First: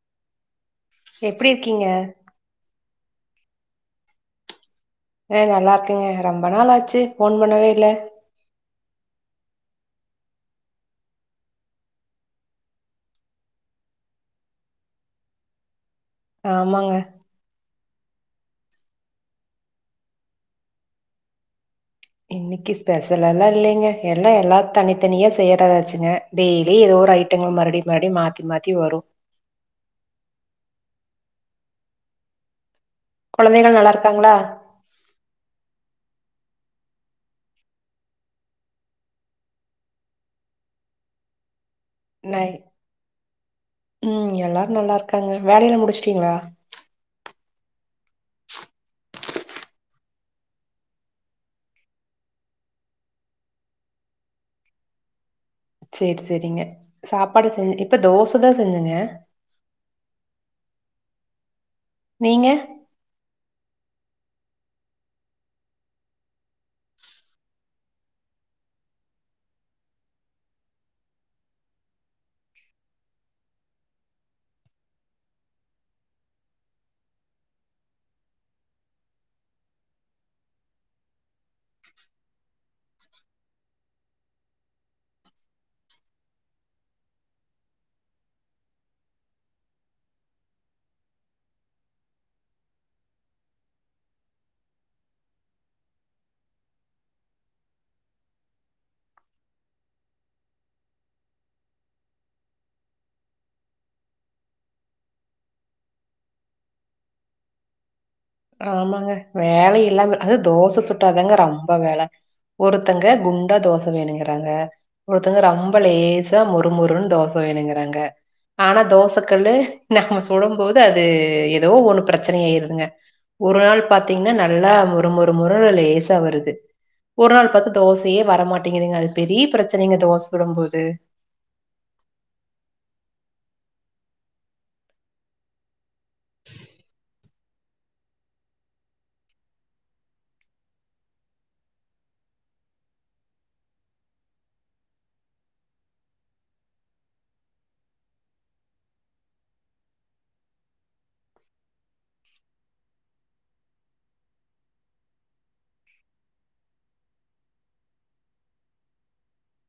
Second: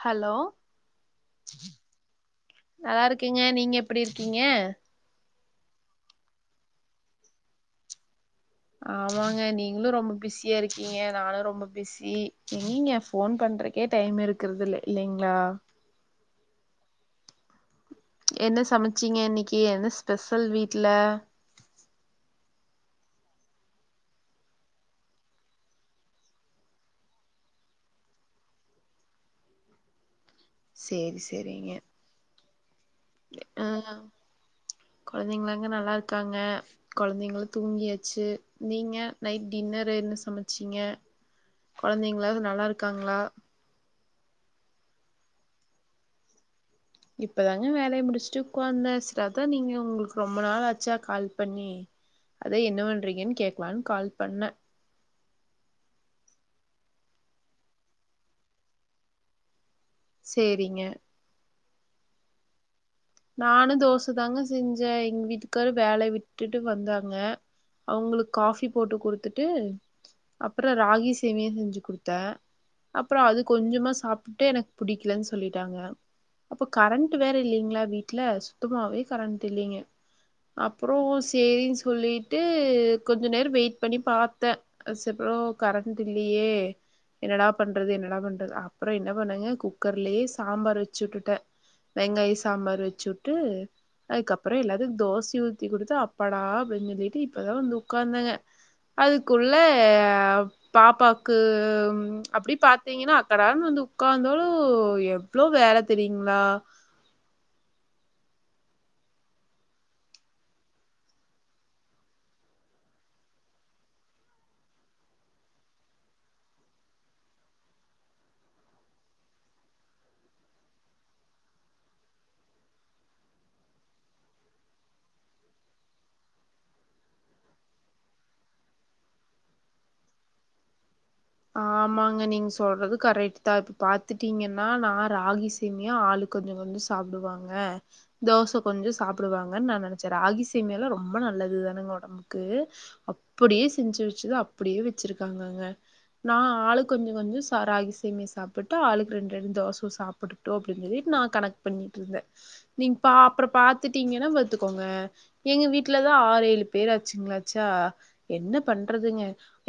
hello எப்டி இருக்கீங்க நல்லா இருக்கேங்க நீங்க எப்டி இருக்கீங்க ஆ நல்லா இருக்கேங்க ரொம்ப நாள் ஆச்சு ஃபோன் பண்ணவே இல்ல ஆமாங்க நீங்களு ரொம்ப பிசியா இருக்கீங்க நானு ரொம்ப பிசி எங்கங்க ஃபோன் பண்ணுறதுக்கே டைம் இருக்கிறதில்ல இல்லிங்ளா ஆமாங்க என்ன சமச்சீங்க இன்னிக்கி என்ன ஸ்பெஷல் வீட்ல இன்னிக்கி ஸ்பெஷல் எல்லா இல்லிங்க எல்லா எல்லா தனித்தனியா செய்யறதாச்சுங்க டெய்லி ஏதோ ஒரு ஐட்டங்கள் மறுபடி மறுபடி மாத்தி மாத்தி வரு சேரி சேரிங்க ஆ கொழந்தைகளெல்லா நல்லா இருக்காங்ளா கொழந்தைங்களாங்க நல்லா இருக்காங்க கொழந்தைங்களு தூங்கியாச்சு நீங்க நைட் டின்னரு என்ன சமச்சீங்க நை கொழந்தைங்களாவுது நல்லா இருக்காங்ளா ம் எல்லாரு நல்லா இருக்காங்க வேலையெல்லா முடிச்சுட்டீங்ளா இப்பதாங்க வேலையை முடிச்சுட்டு உட்காந்த செரி அதா நீங்க உங்களுக்கு ரொம்ப நாள் ஆச்சா கால் பண்ணி அத என்ன பண்ணுறீங்கன்னு கேக்லான்னு கால் பண்ண சேரி சேரிங்க சாப்பாடு செஞ்சு இப்ப தோசதா செஞ்சேங்க சேரிங்க நீங்க நானு தோச தாங்க செஞ்சே எங்க வீட்டுக்காரு வேலைய விட்டுட்டு வந்தாங்க அவங்களுக்கு காஃபி போட்டு குடுத்துட்டு அப்றோ ராகி சேமியா செஞ்சு குடுத்தே அப்றோ அது கொஞ்சமா சாப்ட்டு எனக்கு புடிக்கலன்னு சொல்லிட்டாங்க அப்ப கரண்ட் வேற இல்லிங்ளா வீட்ல சுத்தமாவே கரண்ட் இல்லிங்க அப்பறோ சேரின்னு சொல்லீட்டு கொஞ்ச நேரோ வெயிட் பண்ணி பாத்த [unintelligible] கரண்ட் இல்லியே என்னடா பண்றது என்னடா பண்றது அப்றோ என்ன பண்ணுங்க குக்கர்லயே சாம்பார் வெச்சுவுட்டுட்ட வெங்காய சாம்பார் வெச்சூட்டு அதுக்கப்பறோ எல்லாத்துக்கு தோசயூத்தி குடுத்து அப்பாடா அப்டின்னு சொல்லிட்டு இப்பதா வந்து உக்காந்தங்க அதுக்குள்ள பாப்பாக்கு அப்டி பாத்தீங்கன்னா அக்கடான்னு வந்து உக்காந்தாலு எவ்ளோ வேல தெரியுங்களா ஆமாங்க வேல இல்லாம அது தோச சுட்டாதாங்க ரொம்ப வேல ஒருத்தங்க குண்டா தோச வேணுங்கறாங்க ஒருத்தங்க ரொம்ப லேசா மொறு மொறுன் தோச வேணுங்கறாங்க ஆனா தோசக் கல்லு நம்ம சுடம் போது அது எதோ ஒண்ணு பிரச்சனயாயிருதுங்க ஒரு நாள் பாத்திங்கன்னா நல்லா மொறு மொறு மொறுன்னு லேசா வருது ஒரு நாள் பாத்து தோசையே வரமாட்டீங்குதுங்க அது பெரிய பிரச்சனைங்க தோச சுடம் போது ஆமாங்க நீங்க சொல்றது கரெக்ட்டு தா இப்ப பாத்துட்டீங்கன்னா நா ராகி சே சேமியா ஆளுக்கு கொஞ்சோ கொஞ்சோ சாப்புடுவாங் க தோச கொஞ்சோ சாப்புடுவாங்கன்னு நா நெனச்ச ராகி சேமியாலா ரொம்ப நல்லதுதானுங்க ஒடம்பு க்கு அப்படியே செஞ்சு வெச்சது அப்படியே வெச்சிருக்காங்கங்க நா ஆளுக்கு கொஞ்சோ கொஞ்சோ சா ராகி சேமியா சாப்புட்டு ஆளுக்கு ரெண்டு ரெண்டு தோச சாப்படட்டு அப்டின்னு சொல்லீட்டு நா கணக் பண்ணீட்டுருந்த நீங்க பா அப்பறோ பாத்துட்டீங்கன்னா பாத்துக்கோங்க எங்க வீட்லதா ஆறேழு பேர் ஆச்சுங்களாச்சா என்ன பண்றதுங்க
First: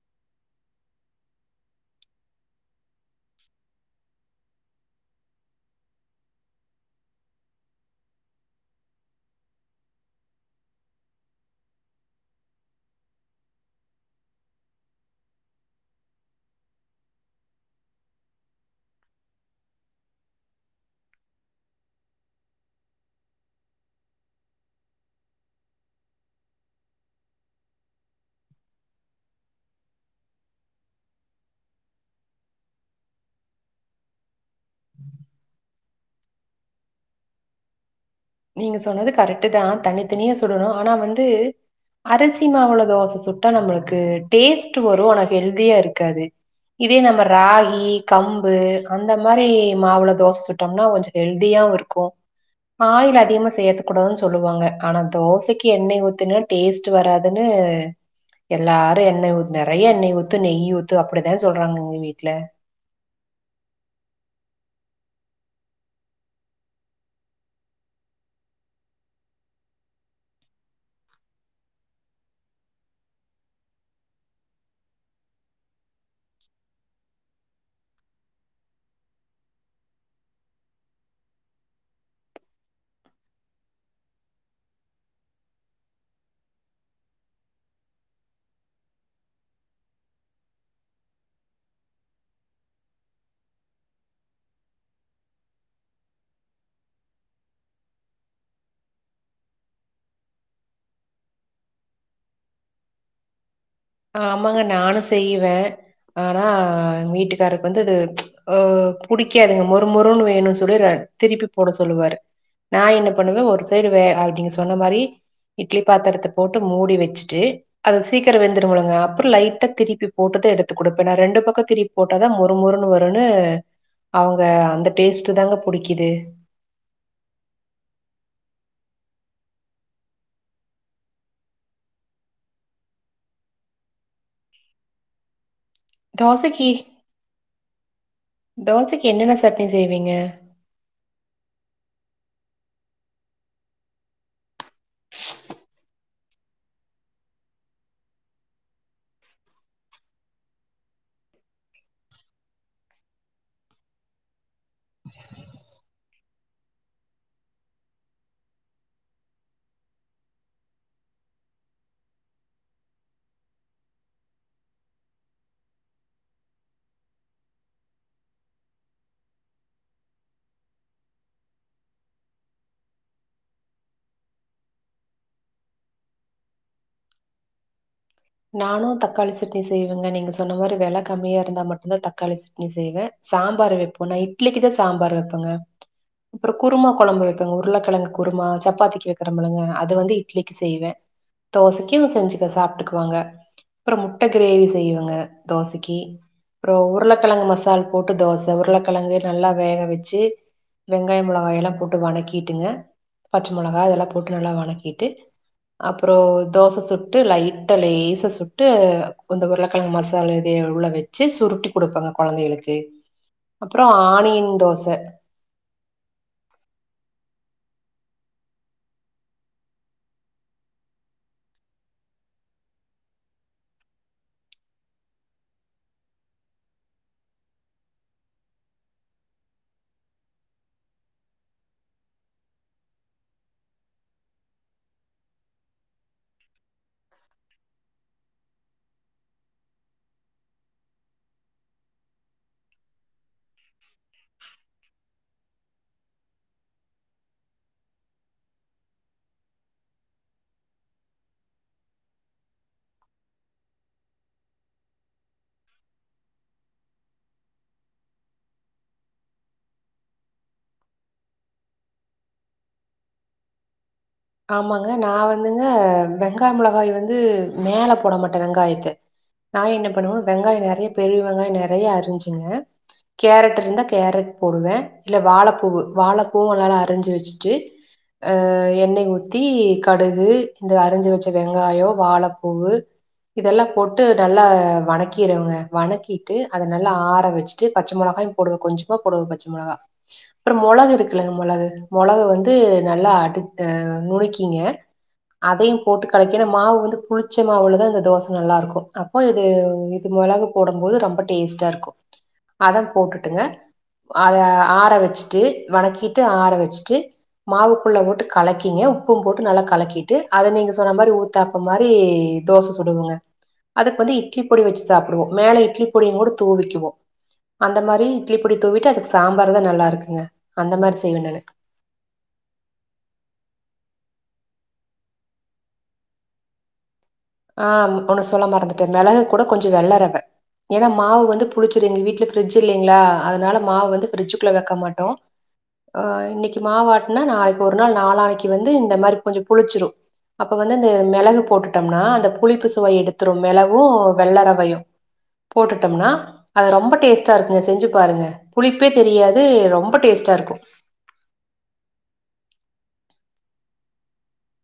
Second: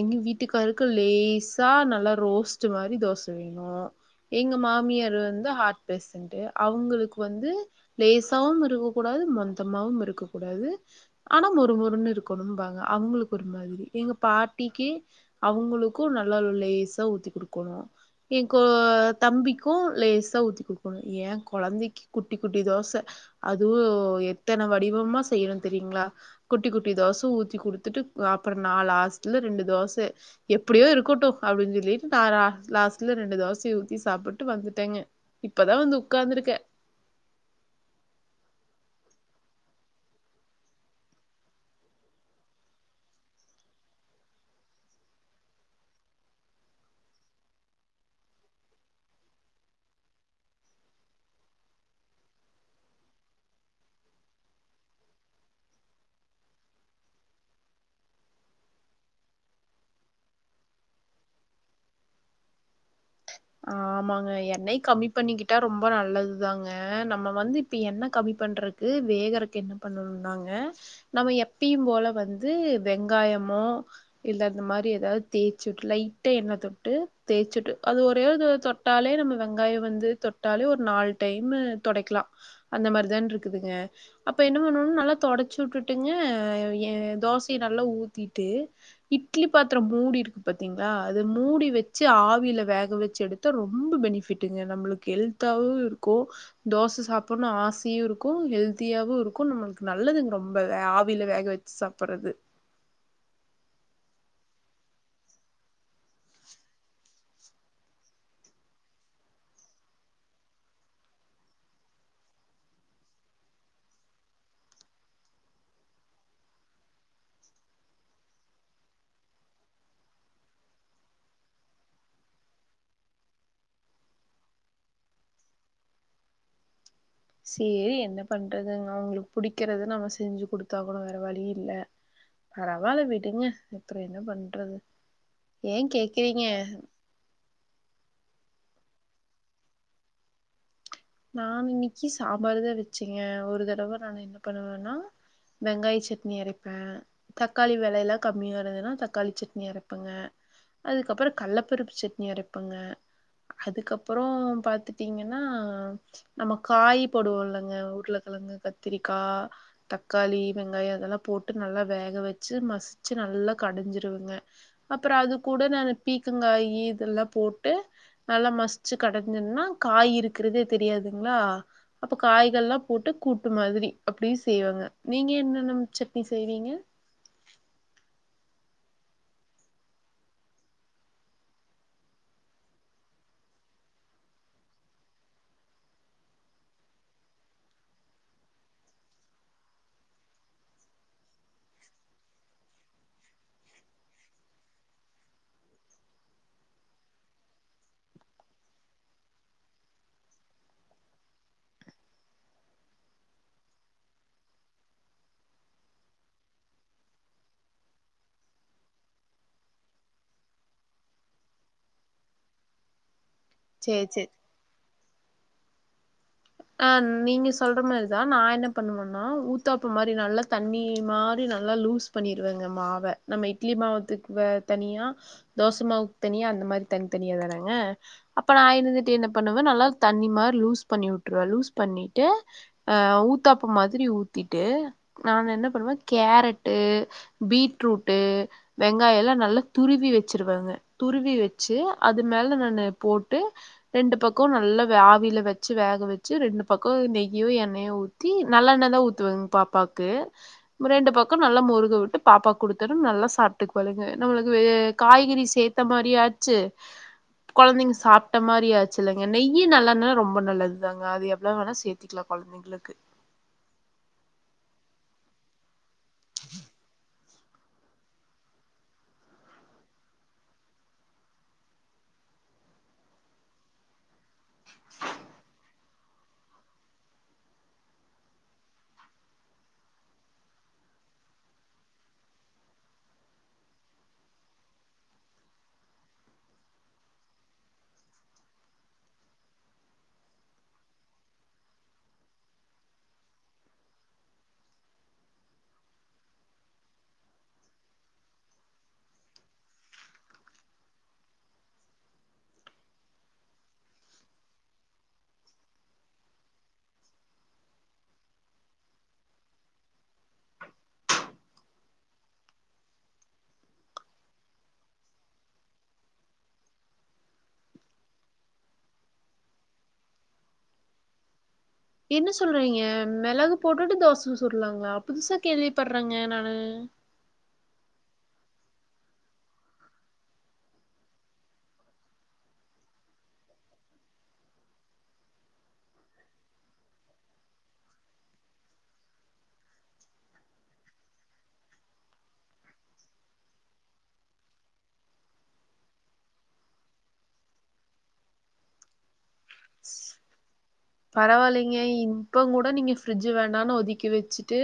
எங்க வீட்டுக்காரருக்கு லே சா நல்லா ரோஸ்டு மாறி தோச வேணு எங்க மாமியாரு வந்து ஹார்ட் பேச ண்ட்டு அவுங்களுக்கு வந்து லேசாவும் இருக்கக் கூடாது மொந்தமாவும் இருக்கக் கூடாது அனா மொறுமொறுன்னு இருக்கணும் பாங்க அவுங்களுக்கு ஒரு மாதிரி எங்க பாட்டிக்கு அவுங்களுக் கு நல்லா லேசா ஊத்தி குடுக்கோணு எ கோ தம்பிக்கு லேசா ஊத்தி குடுக்கோன்னு ஏ கொழந்தைக்கு குட்டி குட்டி தோச அதுவு எத்தன வடிவமா செய்யணு தெரியுங்களா குட்டி குட்டி தோச ஊத்தி குடுத்துட்டு அப்பறோ நா லாஸ்ட்ல ரெண்டு தோச எப் படியே இருக்கட்டு அப்டின் சொல்லீட்டு நா லாஸ் லாஸ்ட்ல ரெண்டு தோசைய ஊத்தி சாப்புட் ட்டு வந்துட்டேங்க இப்பதா வந்து உக்காந்துருக்க நீங்க சொன்னது கரெக்ட்டு தா தனி தனியா சுடனு அனா வந்து அரிசி மாவுல தோச சுட்டா நம்மளுக்கு டேஸ்ட் வரு அனா ஹெல்தியா இருக்காது இதே நம்ம ராகி கம்பு அந்த மாறி மாவுல தோச சுட்டம்னா கொஞ்சோ ஹெல்தியாவு இரு கோ ஆயில் அ அதிகமா சேத்தக் கூடாதுன்னு சொல்லுவாங்க அனா தோசைக்கு எண்ணெய் ஊத்துனா டேஸ்ட் வராதுன்னு எல்லாரு எண்ண ஊத் நெறைய எண்ணெய் ஊத்து நெய் ஊத்து அப்படித்தா சொல்றாங்க எங்க வீட்ல ஆமாங்க எண்ணெய் கம்மி பண்ணிக்கிட்டா ரொம்ப நல்லது தாங்க நம்ம வந்து இப்ப என்ன கம்மி பண்ற க்கு வேகறுக்கு என்ன பண்ணணுன்னாங்க நம்ம எப்பையு போல வந்து வெங்காயமோ இல்ல அந்த மாறி எதாவது தேச்சூட்டு லைட்டா எண்ண தொட்டு தேச்சூட்டு அது ஒரு ஒரே ஒரு தடவ தொட்டாலே நம்ம வெங்காயோ வந்து தொட்டாலே ஒரு நாலு டைமு தொடைக்கலா அந்த மார் தான்ருக்குதுங்க அப்ப என்ன பண்ணோண்ணு நல்லா தொடச்சுட்டுட்டுங்க எ தோசைய நல்லா ஊத்தீட்டு இட்லி பாத்தரோ மூடி இருக்கு பாத்தீங்களா அது மூடி வெச்சு ஆவீல வேக வெ வெச்சு எடுத்தா ரொம்ப பெனிபிட்டுங்க நம்பளுக்கு ஹெல்த்தாவு இருக்கு தோச சாப்புன்னு ஆசையு இருக்கூ ஹெல்தியாவு இருக்கூ நம்மளுக்கு நல்லதுங்க ரொம்ப ஆவியில வேக வச் சாப்பறது ஆமாங்க நானு செய்வே ஆனா வீட்டுக்காருக்கு வந்து ஒ புடிக்காதுங்க மொறு மொறுன்னு வேணுன் சொல்லி ர திருப்பி போட சொல்லுவாரு நா என்ன பண்ணுவே ஒரு சைடு வே அப்டிங்க சொன்ன மாரி இட்லி பாத்தரத்த போட்டு மூடி வச்சிட்டு அத சீக்கிர வெந் திரும்முலங்க அ அப்புறொ லைட்டா திருப்பி போட்டுதா எடுத்துக் கொடுப்பேன் நா ரெண்டு பக்க திருப்பி போட்டாதா மொறுமொறுன் வருன்னு அவுங்க அந்த டேஸ்ட்டு தாங்க புடிக்கிது சேரி என்ன பண்றது அவுங்களுக்கு புடிக்கறத நம்ம செஞ்சு குடுத்தாகணு வேற வழியு இல்ல பரவால்ல விடுங்க அப்புறொ என்ன பண்றது ஏ கேக்குறீங்க தோசைக்கி தோசைக்கி என்னென்ன சட்னி செய்வீங்க நானு இன்னைக்கி சாம்பார்தான் வச்சேங்க ஒரு தடவ நானு என்ன பண்ணுவேன்னா வெங்காய் சட்னி அரைப்பே தக்காளி வெலையெல்லா கம்மியா இருந்துன்னா தக்காளி சட்னி அரப்பங்க அதுக்கப்பறொ கல்லப்பருப்பு சட்னி அரப்பங்க அதுக்கப்பறோ பாத்துட்டீங்கன்னா நம்ம காய் போடுவோல்லங்க உருளகெழங்கு கத்திரிக்கா தக்காளி வெங்காயொ இதெல்லா போட்டு நல்லா வேக வச்சு மசிச்சு நல்லா கடைஞ்சிருவேங்க அப்பறொ அது கூட நானு பீக்கங்காயி இதெல்லாம் போட்டு நல்லா மசிச்சு கடைஞ்சோன்னா காய் இருக்கிறதே தெரியாதுங்ளா அப்போ காய்கள்லா போட்டு கூட்டு மாதிரி அப்டியு செய்வங்க நீங்க என்னென்ன சட்னி செய்வீங்க நானு தக்காளி சட்னி செய்வேங்க நீங்க சொன்ன மாரி வெல கம்மியா இருந்தா மட்டுந்தா தக்காளி சட்னி செய்வே சாம்பார் வெப்போ நா இட்லிக்கு தா சாம்பார் வெப்பேங்க அப்புறோ குருமா கொழம்பு வைப்பேங்க உருளக்கெழங்கு குருமா சப்பாத்திக்கு வைக்கிறமுளங்க அத வந்து இட்லிக்கு செய்வே தோசைக்கூ செஞ்சிக்க சாப்ட்டுக்க குவேங்க அப்பறொ முட்ட கிரேவி செய்யவங்க தோசைக்கி அப்புறோ உருளக்கெழங்கு மசால் போட்டு தோச உருளக்கெழங்கு நல்லா வேக வெச்சி வெங்காயொ மொளகாயெல்லா போட்டு வணக்கிட்டுங்க பச்ச மொளகா அதெல்லா போட்டு நல்லா வணக்கிட்டு அப்புறோ தோச சுட்டு லைட் ட்டா லேசா சுட்டு அந்த உருளக்கெழங்கு மசாலா இதைய உள்ள வச்சு சுருட்டி குடுப்பேங்க கொழந்தைகளுக்கு அப்புறொ சேரி சேரி ஆணியின் தோச ஆ நீங்க சொல்ற மாரிதா நா என்ன பண்ணுவன்னா ஊத்தாப்ப மாரி நல்லா தண்ணி மாரி நல்லா லூஸ் பண்ணிருவங்க மாவ நம்ம இட்லி மாவத்துக்கு வ தனியா தோசமாவுக்கு தனியா அந்த மாரி தனித்தனியா தானாங்க அப்ப நா இருந்துட்டு என்ன பண்ணுவே நல்லா தண்ணி மாரி லூஸ் பண்ணி விட்டுருவே லூஸ் பண்ணிட்டு அ ஊத்தாப்ப மாதிரி ஊத்திட்டு நானு என்ன பண்ணுவே கேரட்டு பீட்ரூட்டு் வெங்காயொ எல்லா நல்லா துருவி வச்சிருவேங்க துருவி வெச்சு அது மேல நானு போட்டு ரெண்டு பக்கொ நல்லா வே ஆவியில வச்சு வேக வெச் ச்சு ரெண்டு பக்கொ நெய்யோ எண்ணெயோ ஊத்தி நல்லெண்ண தா ஊத்வேங்க பாப்பாக்கூ ரெண்டு பக்கொ நல்லா முருக விட்டு பாப்பாக் குடுத்தரு நல்லா சாப்ட்டுக்குவாழுங்க நம்மளுக்கு காய்கறி சேத் த மாரியு ஆச்சு கொழந்தைங்க சாப்ட்ட மாரி ஆச்சுல்லங்க நெய்யி நல்லெண்ண ரொம்ப நல்லது இதாங்க அது எவ்ளோ வேணா சேர்த்திக்கலா கொழந்தைங்களுக்கு ஆமாங்க நா வந்துங்க வெங்காய மொளகாய வந்து மேல போட மாட்டே வெங்காயத்த நா என்ன பண்ணுவே வெங்காய நெறைய பெரிய வெங்காய நெறைய அரிஞ்சுக கேரட் இருந்தா கேரட் போடுவே இல்ல வாழைப்பூவு வாழைப்பூவு நல்லா அரிஞ்சு வெச்சுட்டு ஆ எண்ணெ ஊத்தி கடுகு இந்த அரிஞ்சு வச்ச வெங்காயோ வாழைப்பூவு இதெல்லா போட்டு நல்லா வணக்கிருவங்க வணக்கிட்டு அத நல்லா ஆற வச்சுட்டு பச்ச மொளகாய் போடுவே கொஞ்சமா போடுவே பச்ச மொளகா அப்பறோ மொளகு இருக்குல்லங்க மொளகு மொளக வந்து நல்லா அடு அஹ் நுணுக்கிங்க அதயு போட்டு கலக்கி ஏனா மாவு வந்து புளிச்ச மாவுலதா இந்த தோச நல்லாருக்கு அப்போ இது இது மொளகு போடு போது ரொம்ப டேஸ்ட்டாருக்கு அத போட்டுட்டுங்க அத ஆற வெச்சுட்டு வணக்கிட்டு ஆற வெச்சிட்டு மாவுக்குள்ள போட்டு கலக் கிங்க உப்பும் போட்டு நல்லா கலக்கிட்டு அத நீங்க சொன்ன மாரி ஊத்தாப்பம் மாரி தோச சுடுவங்க அதுக்கு வந்து இட்லி பொடி வச்சு சாப்டுவோ மேல இட்லி பொடியு கூட தூவிக்குவோ அந்த மாரி இட்லி பொடி தூவிட்டு அதுக்கு சாம்பார் தா நல்லா இருக்குங்க அந்த மாரி செய்வே நானு என்ன சொல்றீங்க மெளகு போட்டுட்டு தோசை சுடலாங்களா புதுசா கேள்விப்படுறேங்க நானு ஆஹ் ஒண்ணு சொல்லமறந்துட்டே மெளகு கூட கொஞ்ச வெள்ளரவ ஏனா மாவு வந்து புளிச்சுரு எங்க வீட்ல ஃப்ரிட்ஜ் இல்லைங்களா அதனால மாவு வந்து ஃப்ரிட்ஜுக்குள்ள வெக்க மாட்டோ ஆ இன்னிக்கி மாவாட்டுன்னா நாளைக்கு ஒரு நாள் நாளானைக்கு வந்து இந்த மாரி கொஞ்சோ புளிச்சிரு அப்ப வந்து அந்த மெளகு போட்டுட்டோம்னான் இந்த புளிப்பு சுவை எடுத்துரு மெளகு வெள்ளரவையு போட்டுட்டோம்னா அது ரொம்ப டேஸ்ட்டா இருக்குங்க செஞ்சு பாருங்க புளிப்பே தெரியாது ரொம்ப டேஸ்ட்டா ருக்கு பரவாயில்லைங்க இப்பங் கூட நீங்க ஃப்ரிட்ஜு வேண்டான்னு ஒதுக்கி வெச்சுட்டு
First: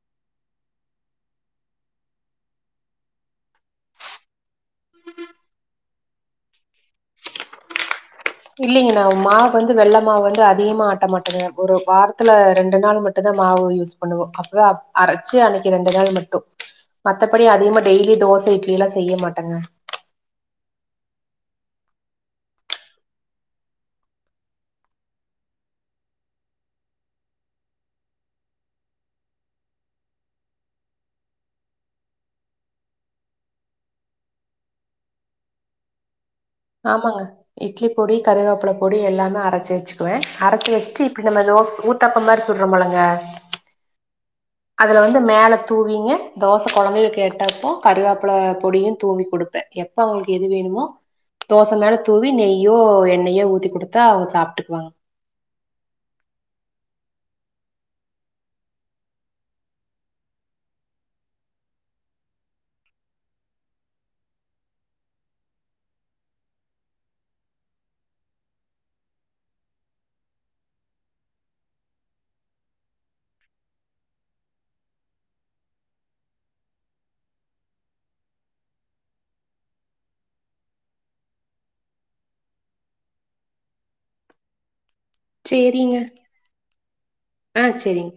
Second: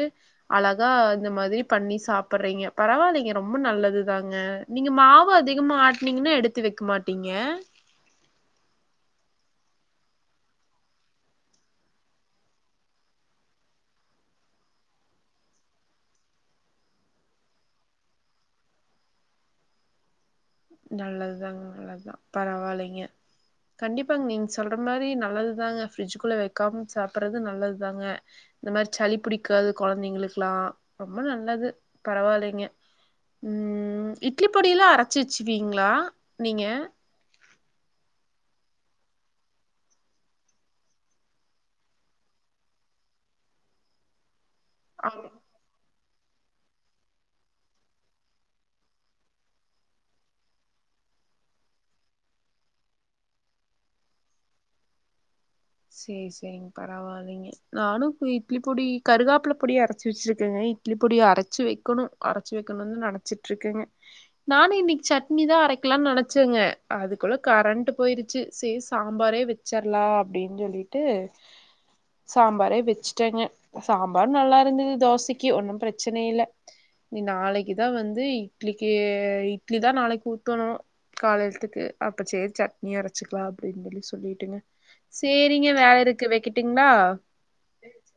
அழகா இந்த மாதிரி பண்ணி சாப்டுறீங்க பரவால்லீங்க ரொம்ப நல்லதுதாங்க நீங்க மாவு அதிகமா ஆட்னிங்கன்னா எடுத்து வெக்க மாட்டீங்க இல்லைங்க நா மாவு வந்து வெள்ள மாவு வந்து அதிகமா ஆட்ட மாட்டேங்க ஒரு வாரத்துல ரெண்டு நாள் மட்டுதா மாவு யூஸ் பண்ணுவோ அப்பவே அரைச்சு அன்னைக்கி ரெண்டு நாள் மட்டு மத்தபடி அதிகமா டெய்லி தோச இட்லியெல்லா செய்ய மாட்டேங்க நல்லதுதாங்க நல்லதுதா பரவால்லீங்க கண்டிப்பாங்க நீங்க சொல்ற மாரி நல்லதுதாங்க ஃபிரிட்ஜுக்குள்ள வெக்காம சாப்பிறது நல்லதுதாங்க இந்த மாரி சளி பிடிக்காது கொழந்தைங்களுக்கெல்லா ரொம்ப நல்லது பரவால்லீங்க ம் இட்லி பொடியெல்லா அரச்சு வச்சப்பீங்களா நீங்க ஆமாங்க இட்லி பொடி கருகப்பில பொடி எல்லாமே அரச்சி வச்சுக்குவே அரைச்சி வச்சிட்டு இப்டி நம்ம தோச ஊத் தாப்போ மாரி சுடுறே போலங்க அதுல வந்து நீங்க மேல தூவிங்க தோச கொழந்தைகள் கேட்டப்போ கருகப்பில பொடியு தூவி குடுப்பே எப்ப அவுங்களுக்கு எது வேணுமோ தோச மேல தூவி நெய்யோ எண்ணெயோ ஊத்தி குடுத்தா அவுங்க சாப்டுக்குவாங்க சேரி சேரிங் பரவால்ல நானு இட்லி பொடி கருகப்பில பொடிய அரச்சு வச்சிருக்கேங்க இட்லி பொடிய அரச்சு வெக்கணு அரச்சு வெக்கணுனு நெனச்சிட்டு இருக்கேங்க நானு இன்னிக்கி சட்னிதா அரைக்கலானு நெனைச்சேங்க அதுக்குள்ள கரண்ட்டு போயிருச்சு செரி சாம்பாரே வச் ச்சர்லா அப்டின் சொல்லிட்டு சாம்பாரே வச்சுட்டேங்க சாம்பார் நல்லா இருந்தது தோசைக்கு ஒண்ணும் பிரச்சன இல்ல இனி நாளைக்கு தா வந்து இட்லிக்கு இட்லி தா நாளைக்கு ஊத்தணு காலெலத்துக்கு அப்ப சேரி சட்னியே அரைச்சிக்கலா அப்படின் [unintelligible] சொல்லிட்டங்க சேரிங்க வேலருக்கு வெக்கட்டுங்ளா ஆஹ் சேரிங்